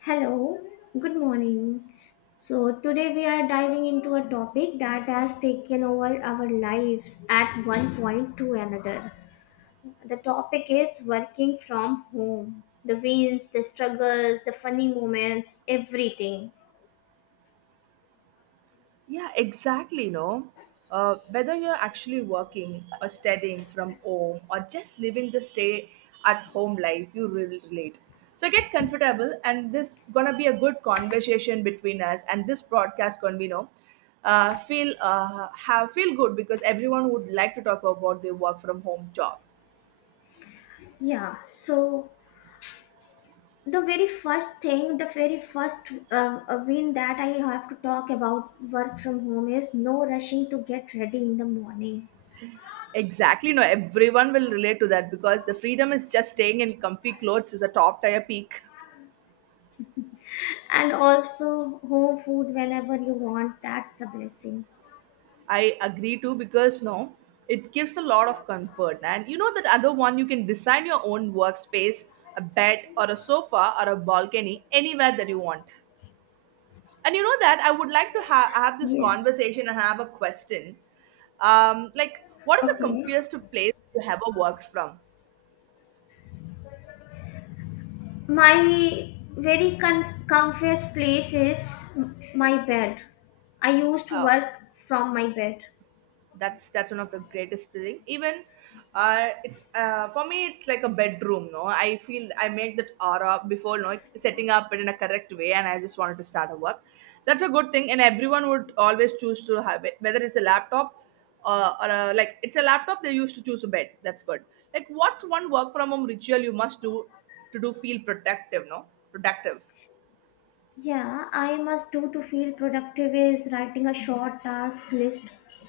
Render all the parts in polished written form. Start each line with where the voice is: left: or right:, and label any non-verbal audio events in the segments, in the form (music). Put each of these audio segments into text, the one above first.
left: Hello, good morning. So, today we are diving into a topic that has taken over our lives at one point to another. The topic is working from home. The wins, the struggles, the funny moments, everything.
right: Yeah, exactly. No, whether you're actually working or studying from home or just living the stay at home life, you will relate. So get comfortable, and this gonna be a good conversation between us, and this broadcast gonna be no. Feel have feel good because everyone would like to talk about their work from home job.
left: Yeah, so the very first thing, the very first win that I have to talk about work from home is no rushing to get ready in the morning.
right: Exactly, no, everyone will relate to that because the freedom is just staying in comfy clothes is a top tier peak.
left: And also home food whenever you want, that's a blessing.
right: I agree too because no, it gives a lot of comfort. And you know that other one you can design your own workspace, a bed or a sofa or a balcony anywhere that you want. And you know that I would like to have this
left: Yes.
right: conversation and have a question. Like, what is the
left: Okay.
right: comfiest place you ever worked from?
left: My very comfiest place is my bed. I used to
right: Uh,
left: work from my bed.
right: that's one of the greatest thing even it's for me it's like a bedroom no I feel I make that aura before no. Like, setting up it in a correct way and I just wanted to start a work. That's a good thing and everyone would always choose to have it whether it's a laptop or a, like it's a laptop they used to choose a bed, that's good. Like what's one work from home ritual you must do to do feel productive?
left: Yeah, I must do to feel productive is writing a short task list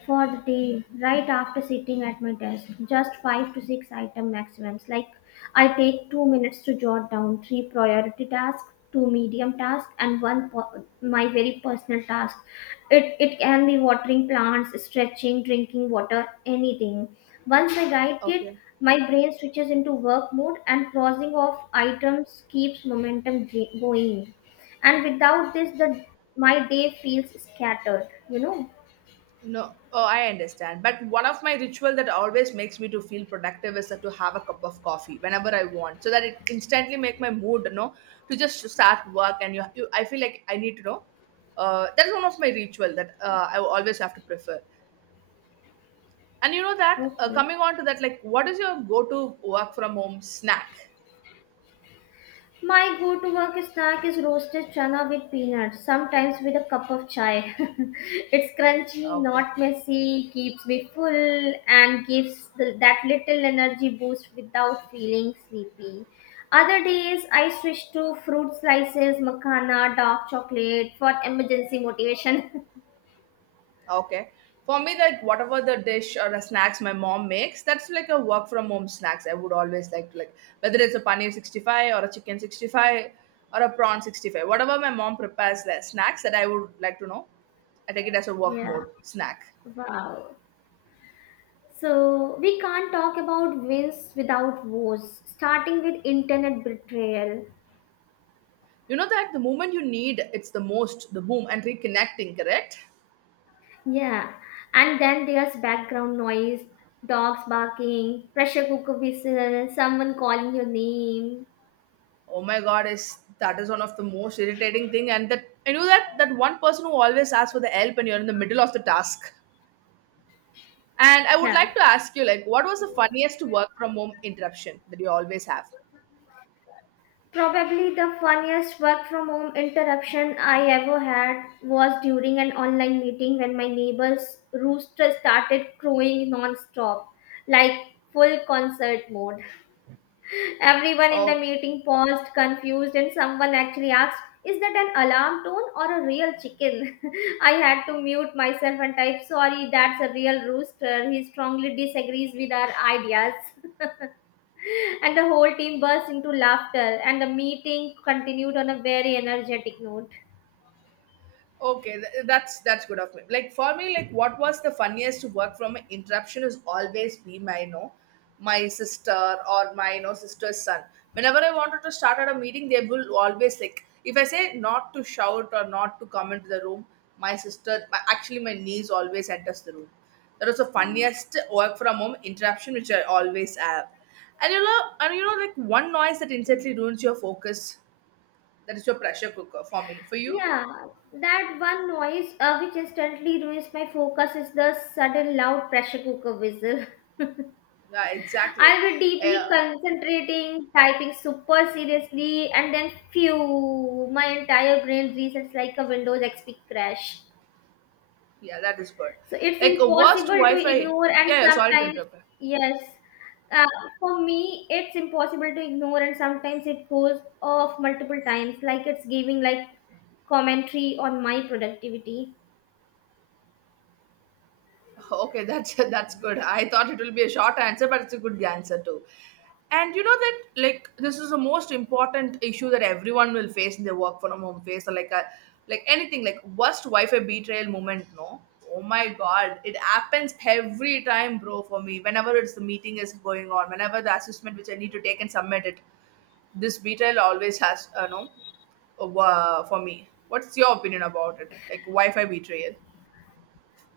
left: for the day right after sitting at my desk. Just five to six item maximums. Like I take 2 minutes to jot down three priority tasks, two medium tasks, and one my very personal task. It can be watering plants, stretching, drinking water, anything. Once I write it,
right: Okay.
left: my brain switches into work mode and crossing off items keeps momentum going, and without this the my day feels scattered.
right: No, oh, I understand. But one of my ritual that always makes me to feel productive is to have a cup of coffee whenever I want, so that it instantly make my mood, you know, to just start work. And you I feel like I need to know. That's one of my ritual that I always have to prefer. And you know that
left: Okay.
right: coming on to that, like, what is your go-to work from home snack?
left: My go-to work snack is roasted chana with peanuts, sometimes with a cup of chai. (laughs) It's crunchy,
right: Okay.
left: not messy, keeps me full and gives that little energy boost without feeling sleepy. Other days I switch to fruit slices, makana, dark chocolate for emergency motivation.
right: Okay. For me, like whatever the dish or the snacks my mom makes, that's like a work from home snacks. I would always like to like whether it's a paneer 65 or a chicken 65 or a prawn 65. Whatever my mom prepares the snacks that I would like to know, I take it as a
left: (laughs)
right: work
left: Yeah.
right: mode snack.
left: Wow. So, we can't talk about wins without woes, starting with internet betrayal.
right: You know that the moment you need it's the most the boom and reconnecting, correct?
left: Yeah, and then there's background noise, dogs barking, pressure cooker whistle, someone calling your name.
right: Oh my god, is that is one of the most irritating thing and that I knew that that one person who always asks for the help and you're in the middle of the task. And I would
left: Yeah.
right: like to ask you, like, what was the funniest work from home interruption that you always have?
left: Probably the funniest work from home interruption I ever had was during an online meeting when my neighbor's rooster started crowing non stop, like full concert mode. Everyone in the
right: Oh,
left: meeting paused, confused, and someone actually asked, "Is that an alarm tone or a real chicken?" (laughs) I had to mute myself and type, "Sorry, that's a real rooster. He strongly disagrees with our ideas." (laughs) And the whole team burst into laughter, and the meeting continued on a very energetic note.
right: okay, that's good of me. Like for me, like what was the funniest to work from an interruption is always be my you know, my sister or my you know sister's son. Whenever I wanted to start at a meeting, they will always like if I say not to shout or not to come into the room, my sister, my, actually my niece always enters the room. That was the funniest work from home interruption which I always have. And you know, like one noise that instantly ruins your focus. That is your pressure cooker for me. For you?
left: Yeah, that one noise, which instantly ruins my focus is the sudden loud pressure cooker whistle. (laughs)
right: Yeah, exactly.
left: I'll be deeply
right: Uh,
left: concentrating, typing super seriously, and then phew, my entire brain resets like a Windows XP crash.
right: yeah, that is good.
left: So it's
right: Like a worst
left: impossible to
right: Wi-Fi.
left: ignore, and
right: Yeah, yeah. Sorry to
left: sometimes,
right: interrupt. (laughs)
left: yes, uh, for me, it's impossible to ignore, and sometimes it goes off multiple times, like it's giving like commentary on my productivity.
right: Okay, that's (laughs) that's good. I thought it will be a short answer, but it's a good answer too. And you know that like this is the most important issue that everyone will face in their work from home phase, or like a like anything like worst Wi-Fi betrayal moment. No, oh my god, it happens every time, bro. For me, whenever it's the meeting is going on, whenever the assessment which I need to take and submit it, this betrayal always has. No, For me, what's your opinion about it? Like Wi-Fi betrayal?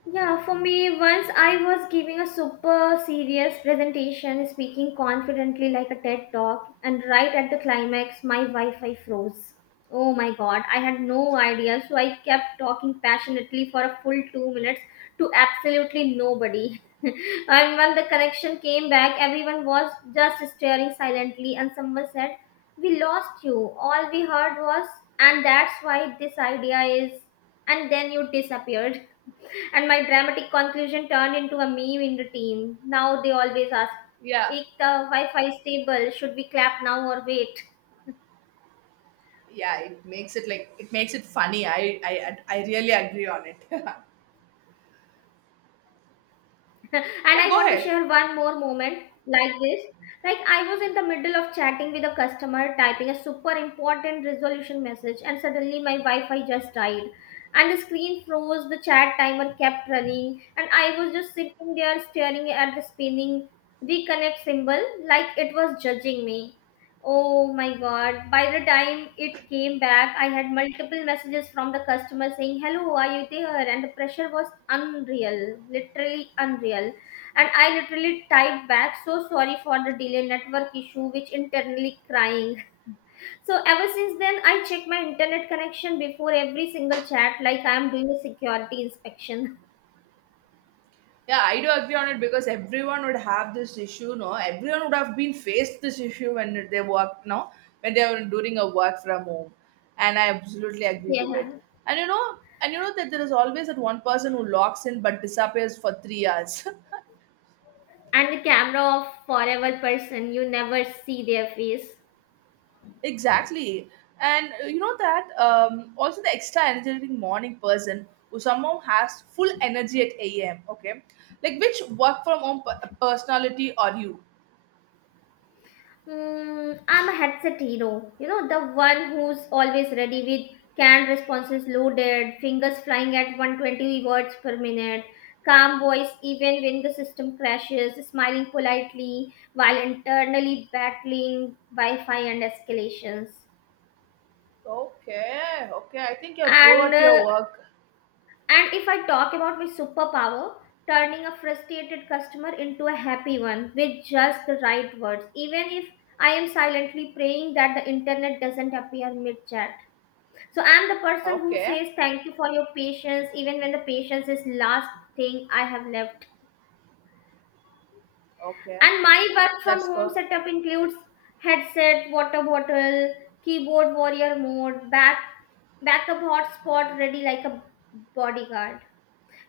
left: Yeah, for me, once I was giving a super serious presentation, speaking confidently like a TED talk, and right at the climax, my Wi Fi froze. Oh my god, I had no idea, so I kept talking passionately for a full 2 minutes to absolutely nobody. (laughs) And when the connection came back, everyone was just staring silently, and someone said, "We lost you. All we heard was, 'and that's why this idea is,' and then you disappeared." And my dramatic conclusion turned into a meme in the team. Now they always ask,
right: Yeah.
left: "Ek the Wi-Fi stable, should we clap now or wait?"
right: Yeah, it makes it like it makes it funny. I really agree on it. (laughs)
left: (laughs) And
right: Yeah,
left: I
right: go
left: want to
right: ahead.
left: share one more moment like this. Like, I was in the middle of chatting with a customer, typing a super important resolution message, and suddenly my Wi-Fi just died. And the screen froze, the chat timer kept running, and I was just sitting there staring at the spinning reconnect symbol like it was judging me. Oh my god. By the time it came back, I had multiple messages from the customer saying, "Hello, are you there?" And the pressure was unreal, literally unreal. And I literally typed back, "So sorry for the delay, network issue," which internally crying. (laughs) So ever since then, I check my internet connection before every single chat, like I'm doing a security inspection.
right: Yeah, I do agree on it because everyone would have this issue, no? Everyone would have been faced this issue when they work, no? When they were doing a work from home. And I absolutely
left: (laughs)
right: agree to it.
left: Yeah.
right: And you know, that there is always that one person who logs in but disappears for 3 hours. (laughs)
left: And the camera of forever person, you never see their face.
right: Exactly. And you know that also the extra energetic morning person who somehow has full energy at 8 a.m. Okay. Like which work from personality are you?
left: Hmm, I'm a headset hero. You know, the one who's always ready with canned responses loaded, fingers flying at 120 words per minute, calm voice even when the system crashes, smiling politely while internally battling Wi Fi and escalations.
right: Okay. Okay, I think you're pro
left: And
right: at your
left: uh,
right: work.
left: And if I talk about my superpower, turning a frustrated customer into a happy one with just the right words, even if I am silently praying that the internet doesn't appear mid chat. So I'm the person who
right: Okay.
left: says thank you for your patience, even when the patience is last thing I have left.
right: Okay,
left: And my work from
right: that's
left: home
right: good.
left: setup includes headset, water bottle, keyboard warrior mode, backup hotspot ready like a bodyguard.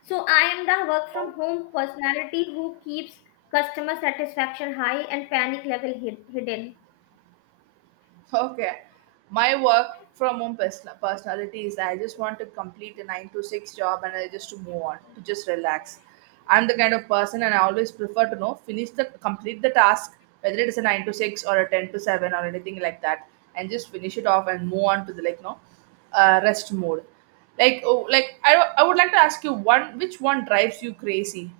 left: So I am the work from
right: Okay.
left: home personality who keeps customer satisfaction high and panic level hidden.
right: Okay, my work from home personal personality is that I just want to complete a nine to six job and I just to move on, to just relax. I'm the kind of person and I always prefer to know, finish the complete the task, whether it is a nine to six or a ten to seven or anything like that, and just finish it off and move on to the like no rest mode. Like oh, like I would like to ask you one which one drives you crazy?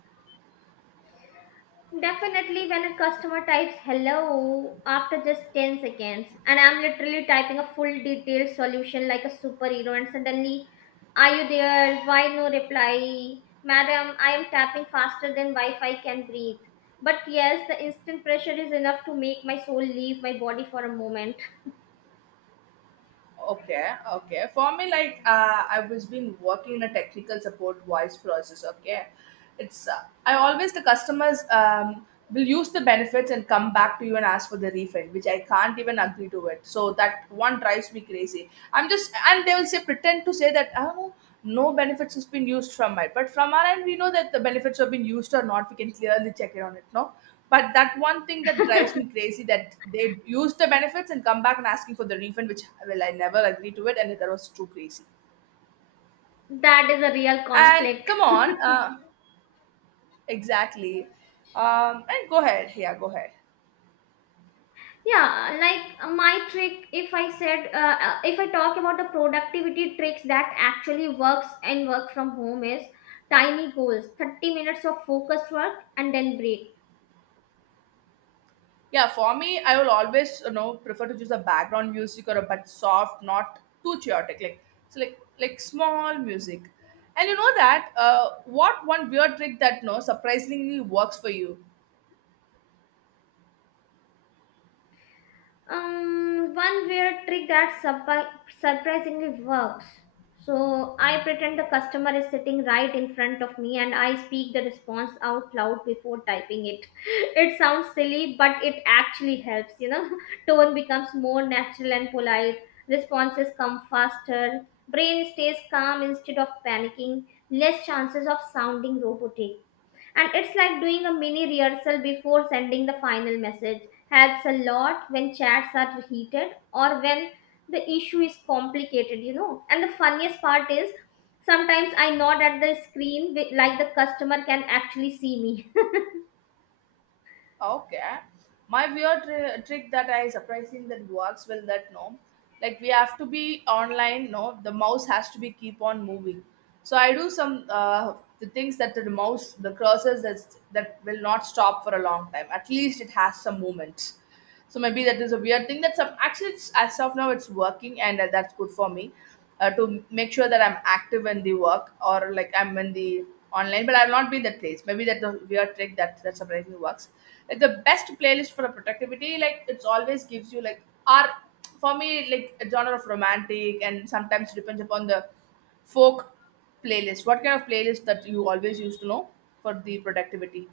left: Definitely, when a customer types hello after just 10 seconds, and I'm literally typing a full detailed solution like a superhero, and suddenly, "Are you there? Why no reply?" Madam, I am tapping faster than Wi Fi can breathe. But yes, the instant pressure is enough to make my soul leave my body for a moment.
right: Okay, okay, for me like I was been working in a technical support voice process. Okay, it's I always the customers will use the benefits and come back to you and ask for the refund which I can't even agree to it, so that one drives me crazy. I'm just and they will say pretend to say that oh, no benefits has been used from my, but from our end we know that the benefits have been used or not, we can clearly check it on it, no. But that one thing that drives me crazy that they use the benefits and come back and asking for the refund, which well I never agree to it, and that was too crazy.
left: That is a real
right: And
left: conflict.
right: come
left: (laughs)
right: on, exactly. And go ahead.
left: Yeah, like, my trick, if I said, if I talk about the productivity tricks that actually works and work from home is tiny goals, 30 minutes of focused work and then break.
right: Yeah, for me, I will always you know prefer to choose a background music or a but soft, not too chaotic, like so like small music. And you know that what one weird trick that no surprisingly works for you?
left: One weird trick that surprisingly works. So I pretend the customer is sitting right in front of me and I speak the response out loud before typing it. (laughs) It sounds silly, but it actually helps, you know. (laughs) Tone becomes more natural and polite, responses come faster, brain stays calm instead of panicking, less chances of sounding robotic. And it's like doing a mini rehearsal before sending the final message. Helps a lot when chats are heated or when the issue is complicated, you know. And the funniest part is sometimes I nod at the screen like the customer can actually see me. (laughs)
right: Okay. My weird trick that I surprising that works well that no. Like we have to be online, no. The mouse has to be keep on moving. So I do some the things that the mouse, the cursors that that will not stop for a long time. At least it has some movement. So maybe that is a weird thing that some actually it's, as of now it's working and that's good for me to make sure that I'm active in the work or like I'm in the online, but I've not been that place. Maybe that's the weird trick that that surprisingly works. Like the best playlist for productivity, like it's always gives you like are for me like a genre of romantic and sometimes depends upon the folk playlist. What kind of playlist that you always used to know for the productivity?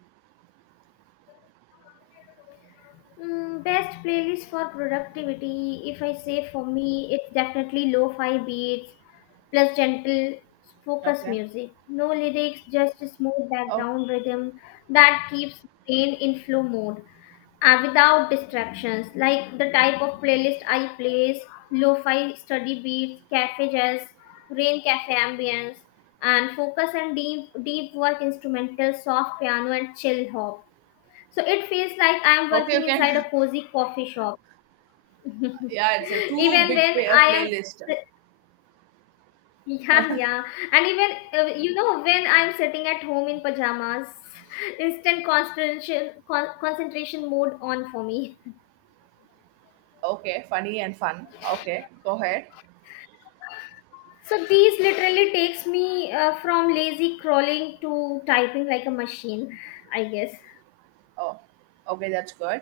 left: Mm, best playlist for productivity, if I say for me, it's definitely lo fi beats plus gentle focus
right: Okay.
left: music. No lyrics, just a smooth
right: Oh,
left: background rhythm that keeps brain in flow mode, without distractions. Like the type of playlist I plays, lo-fi study beats, cafe jazz, rain cafe ambience, and focus and deep work instrumental, soft piano and chill hop. So it feels like I am
right: okay, you
left: working inside
right: can.
left: a
right: (laughs)
left: cozy coffee shop.
right: Yeah, it's a
left: (laughs)
right: two
left: Even
right: big
left: when I am
right: playlist.
left: (laughs) yeah, yeah, and even you know, when I'm sitting at home in pajamas (laughs) instant concentration mode on for me.
right: Okay, funny and fun. Okay, go ahead.
left: So these literally takes me from lazy crawling to typing like a machine, I guess.
right: Oh, okay, that's good.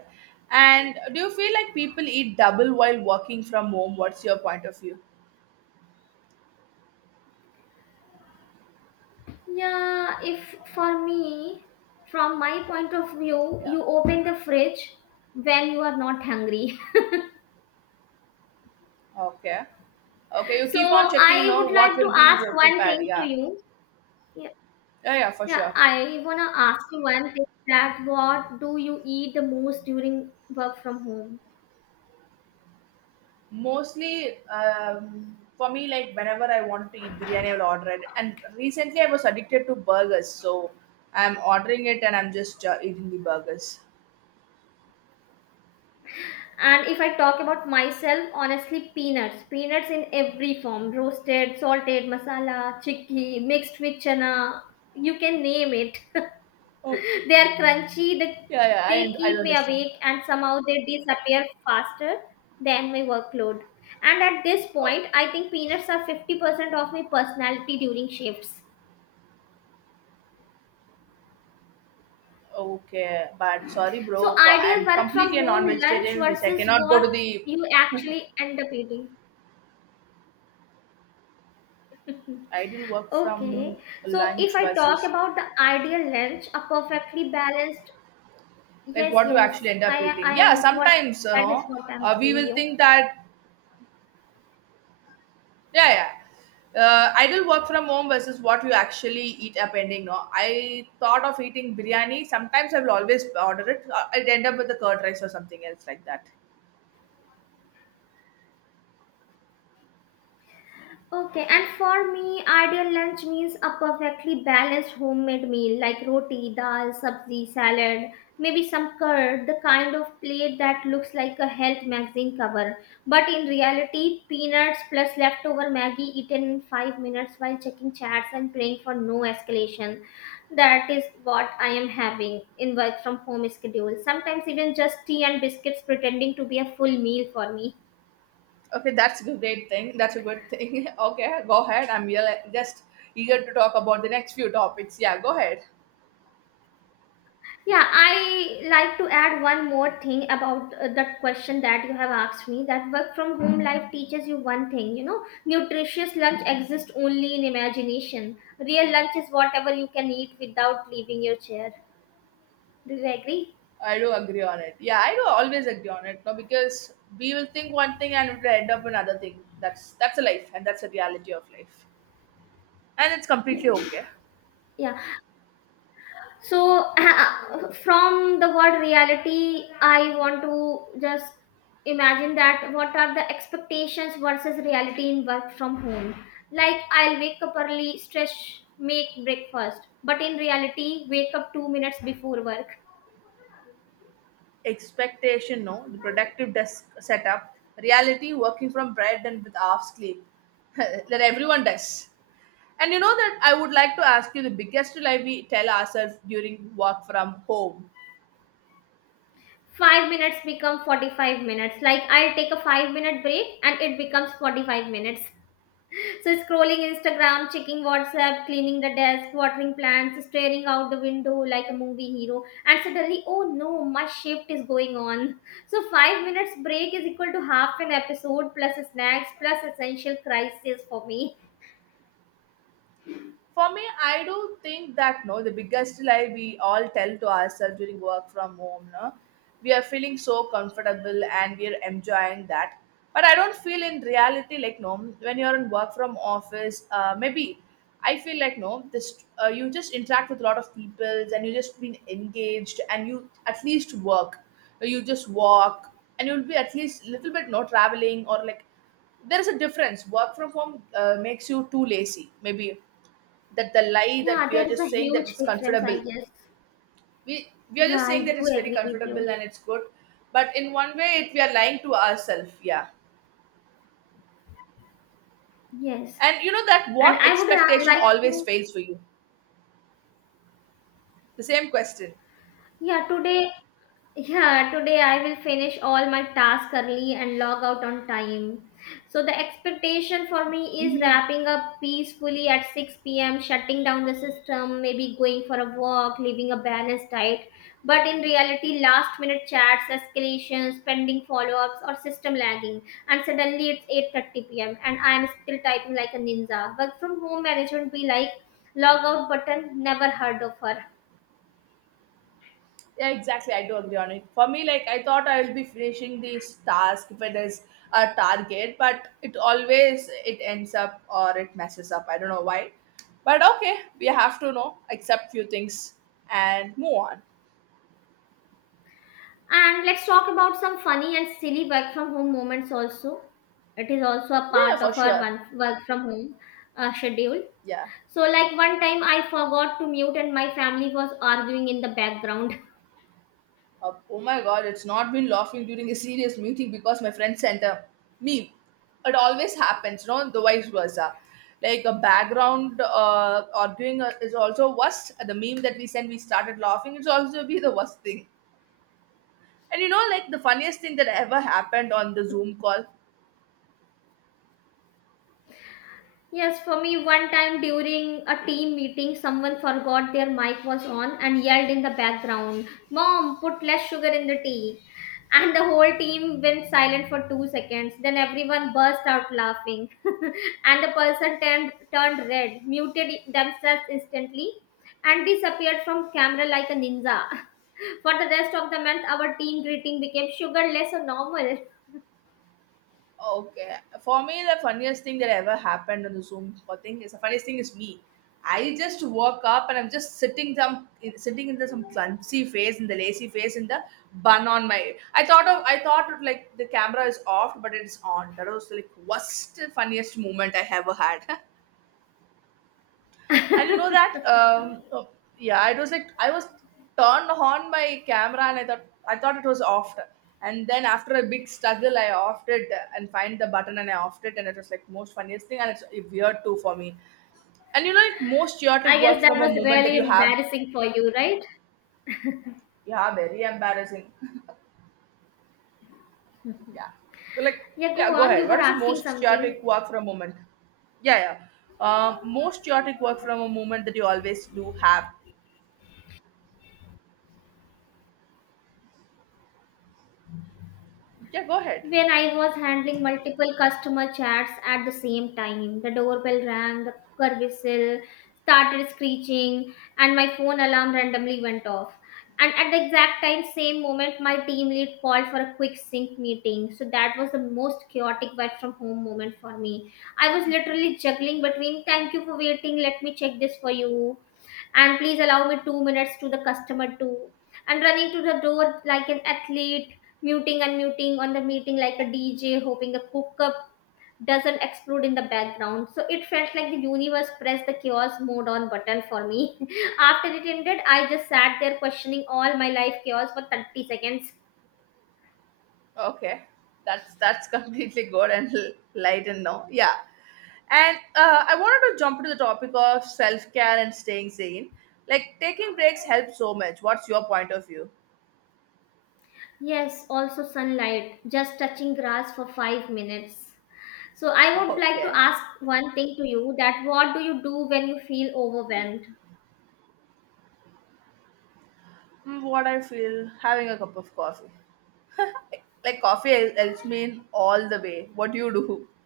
right: And do you feel like people eat double while working from home? What's your point of view?
left: Yeah, if for me, from my point of view,
right: Yeah.
left: you open the fridge when you are not hungry.
right: Okay. Okay,
left: (laughs)
right: you
left: So
right: keep on checking.
left: I
right: No,
left: would
right: what
left: like to
right: will be
left: ask one
right: prepared?
left: thing to
right: Yeah.
left: you. Yeah,
right: Yeah, yeah, for
left: yeah,
right: sure.
left: I wanna ask you one thing, that what do you eat the most during work from home?
right: Mostly, for me, like whenever I want to eat biryani, I'll order it. And recently, I was addicted to burgers, so I'm ordering it and I'm just eating the burgers.
left: And if I talk about myself, honestly, peanuts. Peanuts in every form, roasted, salted, masala, chickpea, mixed with chana. You can name it.
right: Okay.
left: (laughs) They are crunchy,
right: Yeah, yeah,
left: they
right: I don't
left: keep me
right: understand.
left: awake, and somehow they disappear faster than my workload. And at this
right: Oh,
left: point, I think peanuts are 50% of my personality during shifts.
right: okay, but sorry,
left: So,
right: bro, for
left: ideal
right: I'm
left: work from
right: completely a
left: home lunch
right: non-vegetarian, which I
left: versus
right: cannot go
left: what
right: to the
left: you actually end up eating.
right: ideal work
left: Okay,
right: from
left: so if
right: lunch
left: I talk
right: versus
left: about the ideal lunch, a perfectly balanced,
right: like
left: yes,
right: what you
left: yes,
right: actually end up eating.
left: I
right: Yeah,
left: am what
right: sometimes you
left: that is
right: know
left: what I'm
right: we
left: telling
right: will
left: you.
right: think that yeah, yeah. Ideal work from home versus what you actually eat up ending. No, I thought of eating biryani. Sometimes I will always order it. I'd end up with the curd rice or something else like that.
left: Okay, and for me, ideal lunch means a perfectly balanced homemade meal like roti, dal, sabzi, salad, maybe some curd, the kind of plate that looks like a health magazine cover. But in reality, peanuts plus leftover Maggie eaten in 5 minutes while checking chats and praying for no escalation. That is what I am having in work from home schedule. Sometimes even just tea and biscuits pretending to be a full meal for me.
right: Okay, that's a great thing. That's a good thing. (laughs) Okay, go ahead. I'm really just eager to talk about the next few topics. Yeah, go ahead.
left: Yeah, I like to add one more thing about that question that you have asked me, that work from home life teaches you one thing, you know, nutritious lunch exists only in imagination. Real lunch is whatever you can eat without leaving your chair. Do you agree?
right: I do agree on it. Yeah, I do always agree on it. No, because we will think one thing and it will end up another thing. That's a life and that's a reality of life. And it's completely okay.
left: Yeah. So, (laughs) from the word reality, I want to just imagine that what are the expectations versus reality in work from home. Like, I'll wake up early, stretch, make breakfast, but in reality, wake up 2 minutes before work.
right: Expectation, no, the productive desk setup. Reality, working from bed and with half sleep. (laughs) That everyone does. And you know that I would like to ask you, the biggest lie we tell ourselves during work from home?
left: 5 minutes become 45 minutes. Like, I'll take a 5 minute break and it becomes 45 minutes. So scrolling Instagram, checking WhatsApp, cleaning the desk, watering plants, staring out the window like a movie hero, and suddenly, oh no, my shift is going on. So 5 minutes break is equal to half an episode plus snacks plus essential crisis for me.
right: For me, I do think that no, the biggest lie we all tell to ourselves during work from home, no, we are feeling so comfortable and we are enjoying that. But I don't feel in reality like no, when you're in work from office, maybe I feel like no, this you just interact with a lot of people and you just been engaged and you at least work, you just walk and you'll be at least little bit no traveling or like there is a difference. Work from home makes you too lazy, maybe, that the lie
left: Yeah,
right: that we are
left: there is a
right: just saying that
left: huge
right: it's
left: difference, I
right: comfortable.
left: guess.
right: We are
left: Yeah,
right: just
left: I
right: saying that
left: do
right: it's very
left: agree with you.
right: comfortable and it's good, but in one way it, we are lying to ourselves, yeah.
left: Yes,
right: And you know that,
left: and
right: what
left: I would
right: expectation
left: like
right: always
left: to.
right: fails for you? The same question.
left: Yeah, today. Yeah, today I will finish all my tasks early and log out on time. So the expectation for me is wrapping up peacefully at 6 p.m., shutting down the system, maybe going for a walk, living a balanced diet. But in reality, last minute chats, escalations, pending follow-ups or system lagging, and suddenly it's 8:30 p.m. and I am still typing like a ninja. Work from home management be like, log out button, never heard of her.
right: Yeah, exactly, I do agree on it. For me, like, I thought I will be finishing this task if it is a target, but it always it ends up or it messes up, I don't know why. But okay, we have to know accept few things and move on.
left: And let's talk about some funny and silly work from home moments also. It is also a
right: Yeah,
left: part
right: for
left: of our
right: sure.
left: one work from home schedule.
right: Yeah.
left: So, like, one time I forgot to mute and my family was arguing in the background. (laughs)
right: Oh my god, it's not been laughing during a serious meeting because my friend sent a meme. It always happens, you know, the vice versa. Like a background arguing is also worst. The meme that we send, we started laughing. It's also be the worst thing. And you know, like, the funniest thing that ever happened on the Zoom call?
left: Yes, for me, one time during a team meeting, someone forgot their mic was on and yelled in the background, Mom, put less sugar in the tea. And the whole team went silent for 2 seconds. Then everyone burst out laughing. (laughs) And the person turned red, muted themselves instantly, and disappeared from camera like a ninja. (laughs) For the rest of the month, our team greeting became sugarless or normal.
right: Okay. For me, the funniest thing that ever happened on the Zoom call thing is the funniest thing is me. I just woke up and I'm just sitting some sitting in the some clumsy face in the lazy face in the bun on my. I thought of like the camera is off but it's on. That was like worst funniest moment I ever had. (laughs) And you know that, oh, yeah, I was turned on my camera, and I thought it was off. And then after a big struggle, I offed it and find the button, and I offed it, and it was like most funniest thing, and it's weird too for me. And you know, like, most chaotic
left: I
right: work
left: guess that
right: from a
left: was
right: moment that
left: really
right: you have?
left: embarrassing for you, right?
right: Yeah, very embarrassing. (laughs) Yeah, but like,
left: Yeah,
right: yeah,
left: go
right: go
left: on. You
right: ahead.
left: were
right: What is the
left: asking
right: most
left: something.
right: chaotic work from a moment? Yeah, yeah. Most chaotic work from a moment that you always do have. Yeah, go ahead.
left: When I was handling multiple customer chats at the same time, the doorbell rang, the cooker whistle started screeching, and my phone alarm randomly went off. And at the exact time, same moment, my team lead called for a quick sync meeting. So that was the most chaotic work from home moment for me. I was literally juggling between thank you for waiting, let me check this for you, and please allow me 2 minutes to the customer too, and running to the door like an athlete, muting and muting on the meeting like a DJ, hoping the hookup doesn't explode in the background. So it felt like the universe pressed the chaos mode on button for me. (laughs) After it ended, I just sat there questioning all my life chaos for 30 seconds.
right: Okay, that's (laughs) completely good and light and no, yeah. And I wanted to jump to the topic of self care and staying sane. Like, taking breaks helps so much. What's your point of view?
left: Yes, also sunlight, just touching grass for 5 minutes. So I
right: (laughs)
left: would like to
right: Okay.
left: ask one thing to you, that what do you do when you feel overwhelmed?
right: Mm, what I feel, having a cup of coffee. Like, coffee helps me in all the way. What do you do? (laughs)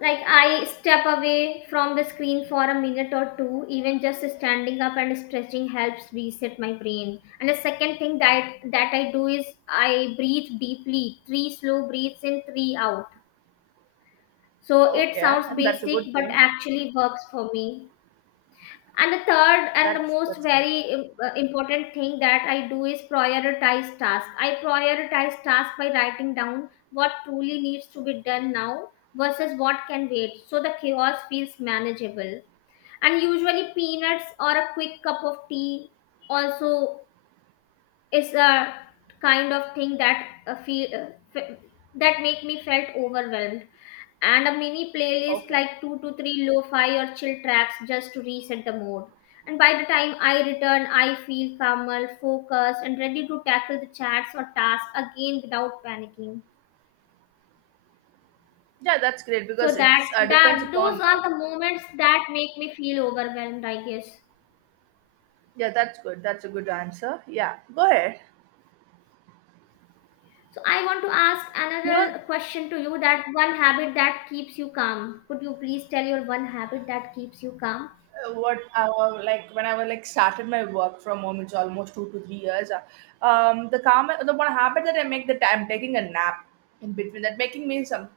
left: Like, I step away from the screen for a minute or two. Even just standing up and stretching helps reset my brain. And the second thing that I do is I breathe deeply, three slow breaths in, three out. So it
right: Okay,
left: sounds
right: and that's a
left: basic,
right: good
left: but
right: thing.
left: actually works for me. And the third and the most
right: That's good.
left: very important thing that I do is prioritize tasks. I prioritize tasks by writing down what truly needs to be done now versus what can wait, so the chaos feels manageable. And usually, peanuts or a quick cup of tea also, it's a kind of thing that feel f- that make me felt overwhelmed. And a mini playlist,
right: Okay,
left: like 2 to 3 lo-fi or chill tracks just to reset the mood. And by the time I return, I feel calmer, focused, and ready to tackle the chats or tasks again without panicking.
right: yeah, that's great
left: So
right: because
left: that
right: it's depends
left: that those
right: upon no.
left: are the moments that make me feel overwhelmed, I guess.
right: Yeah, that's good. That's a good answer. Yeah, go ahead.
left: So I want to ask
right: You know,
left: another question to you, that one habit that keeps you calm. Could you please tell your one habit that keeps you calm?
right: what like when I was like started my work from home, it's almost 2 to 3 years. The calm, the one habit that I make that I'm taking a nap in between that making me some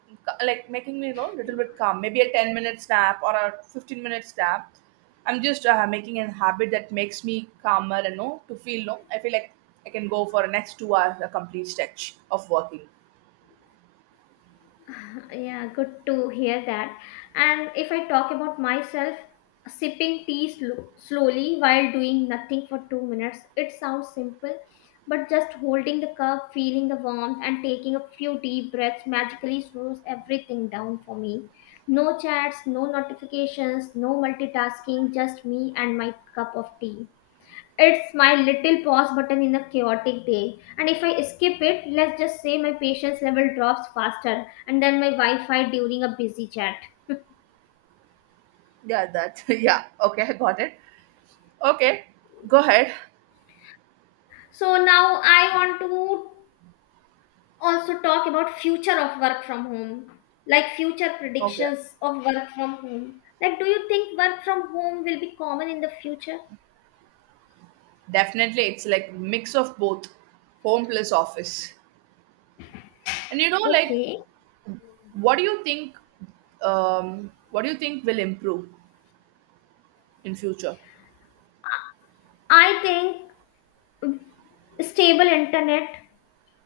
right: like making me, you know, little bit calm, maybe a 10 minutes nap or a 15 minutes nap. I'm just making a habit that makes me calmer and know to feel no. I feel like I can go for next 2 hours a complete stretch of working.
left: (laughs) Yeah, good to hear that. And if I talk about myself, sipping tea slowly while doing nothing for 2 minutes, it sounds simple, but just holding the cup, feeling the warmth and taking a few deep breaths magically slows everything down for me. No chats, no notifications, no multitasking, just me and my cup of tea. It's my little pause button in a chaotic day. And if I skip it, let's just say my patience level drops faster and then my Wi Fi during a busy chat.
right: Yeah, that (laughs) yeah. Okay, I got it. Okay, go ahead.
left: So now I want to also talk about future of work from home, like future
right: Okay.
left: predictions of work from home. Like, do you think work from home will be common in the future?
right: Definitely, it's like mix of both, home plus office. And you know, like,
left: Okay.
right: what do you think? What do you think will improve in future?
left: I think stable internet,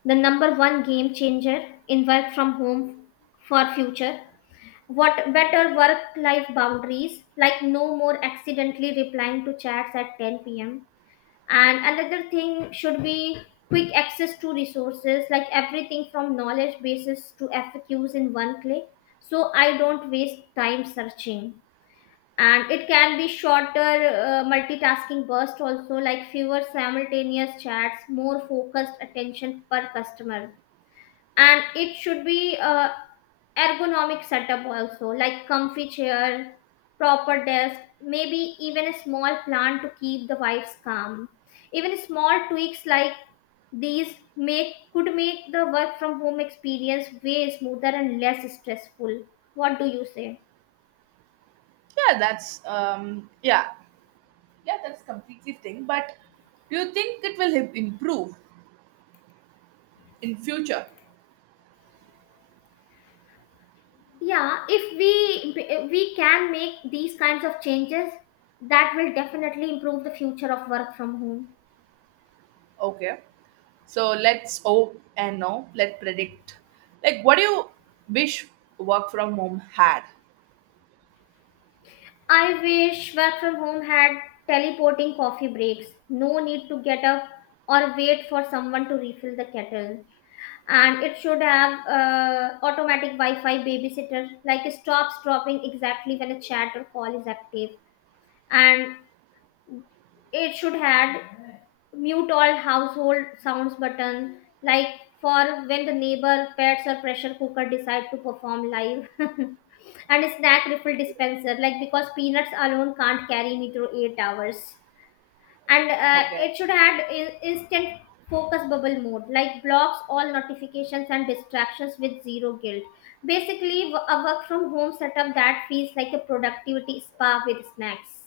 left: the number one game changer in work from home for future. What better
right: Okay.
left: work life boundaries, like no more accidentally replying to chats at 10 pm. And another thing should be quick access to resources, like everything from knowledge bases to FAQs in one click. So I don't waste time searching. And it can be shorter multitasking burst also, like fewer simultaneous chats, more focused attention per customer. And it should be a ergonomic setup also, like comfy chair, proper desk, maybe even a small plant to keep the vibes calm. Even small tweaks like these make could make the work from home experience way smoother and less stressful. What do you say?
right: Yeah, that's yeah, yeah, that's completely thing. But do you think it will improve in future?
left: Yeah, if we can make these kinds of changes, that will definitely improve the future of work from home.
right: Okay. So let's hope and now let's predict. Like, what do you wish work from home had?
left: I wish work from home had teleporting coffee breaks. No need to get up or wait for someone to refill the kettle. And it should have automatic Wi Fi babysitter, like stops dropping exactly when a chat or call is active. And it should have mute all household sounds button, like for when the neighbor, pets, or pressure cooker decide to perform live. (laughs) And a snack refill dispenser, like because peanuts alone can't carry me through 8 hours. And
right: Okay.
left: it should have in- instant focus bubble mode, like blocks all notifications and distractions with zero guilt. Basically a work from home setup that feels like a productivity spa with snacks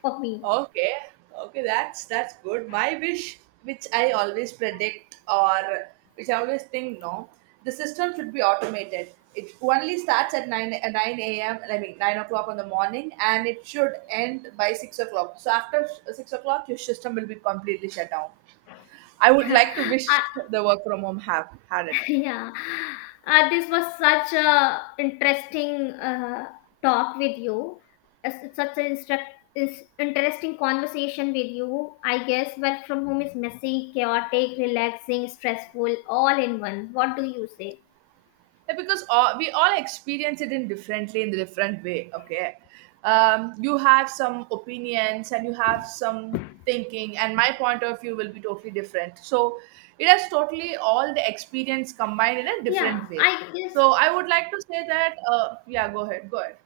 left: for me.
right: Okay, okay, that's good. My wish, which I always predict or which I always think, no, the system should be automated. It only starts at nine a.m. I mean 9 o'clock on the morning, and it should end by 6 o'clock. So after 6 o'clock, your system will be completely shut down. I
left: (laughs)
right: would
left: Yeah.
right: like to wish the work from home have had it.
left: (laughs) Yeah, this was such a interesting talk with you. It's such an instruct- is interesting conversation with you. I guess work from home is messy, chaotic, relaxing, stressful, all in one. What do you say?
right: Yeah, because all, we all experience it in differently in the different way. Okay, you have some opinions and you have some thinking and my point of view will be totally different, so it has totally all the experience combined in a
left: Yeah,
right: different way.
left: I guess.
right: So I would like to say that yeah, go ahead, go ahead,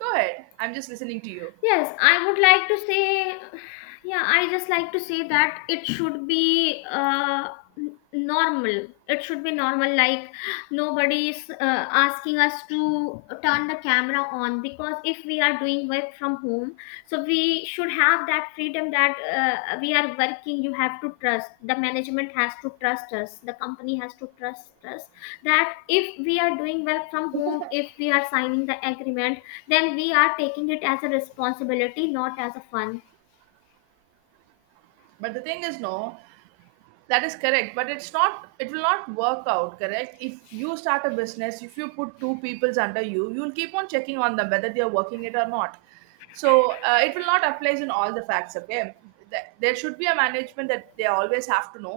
right: go ahead, I'm just listening to you.
left: Yes, I would like to say, yeah, I just like to say that it should be normal. It should be normal, like nobody is asking us to turn the camera on, because if we are doing work from home, so we should have that freedom that we are working. You have to trust, the management has to trust us, the company has to trust us, that if we are doing well from home, if we are signing the agreement, then we are taking it as a responsibility, not as a fun.
right: But the thing is no. That is correct, but it's not. It will not work out, correct? If you start a business, if you put 2 peoples under you, you'll keep on checking on them whether they are working it or not. So it will not apply in all the facts. Okay. There should be a management that they always have to know,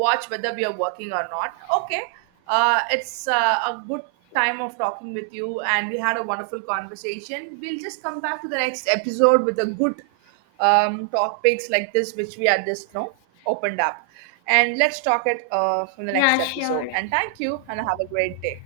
right: watch whether we are working or not. Okay, it's a good time of talking with you, and we had a wonderful conversation. We'll just come back to the next episode with a good topics like this which we are just, you know, opened up. And let's talk it from the
left: Yeah,
right: next episode.
left: sure.
right: And thank you, and have a great day.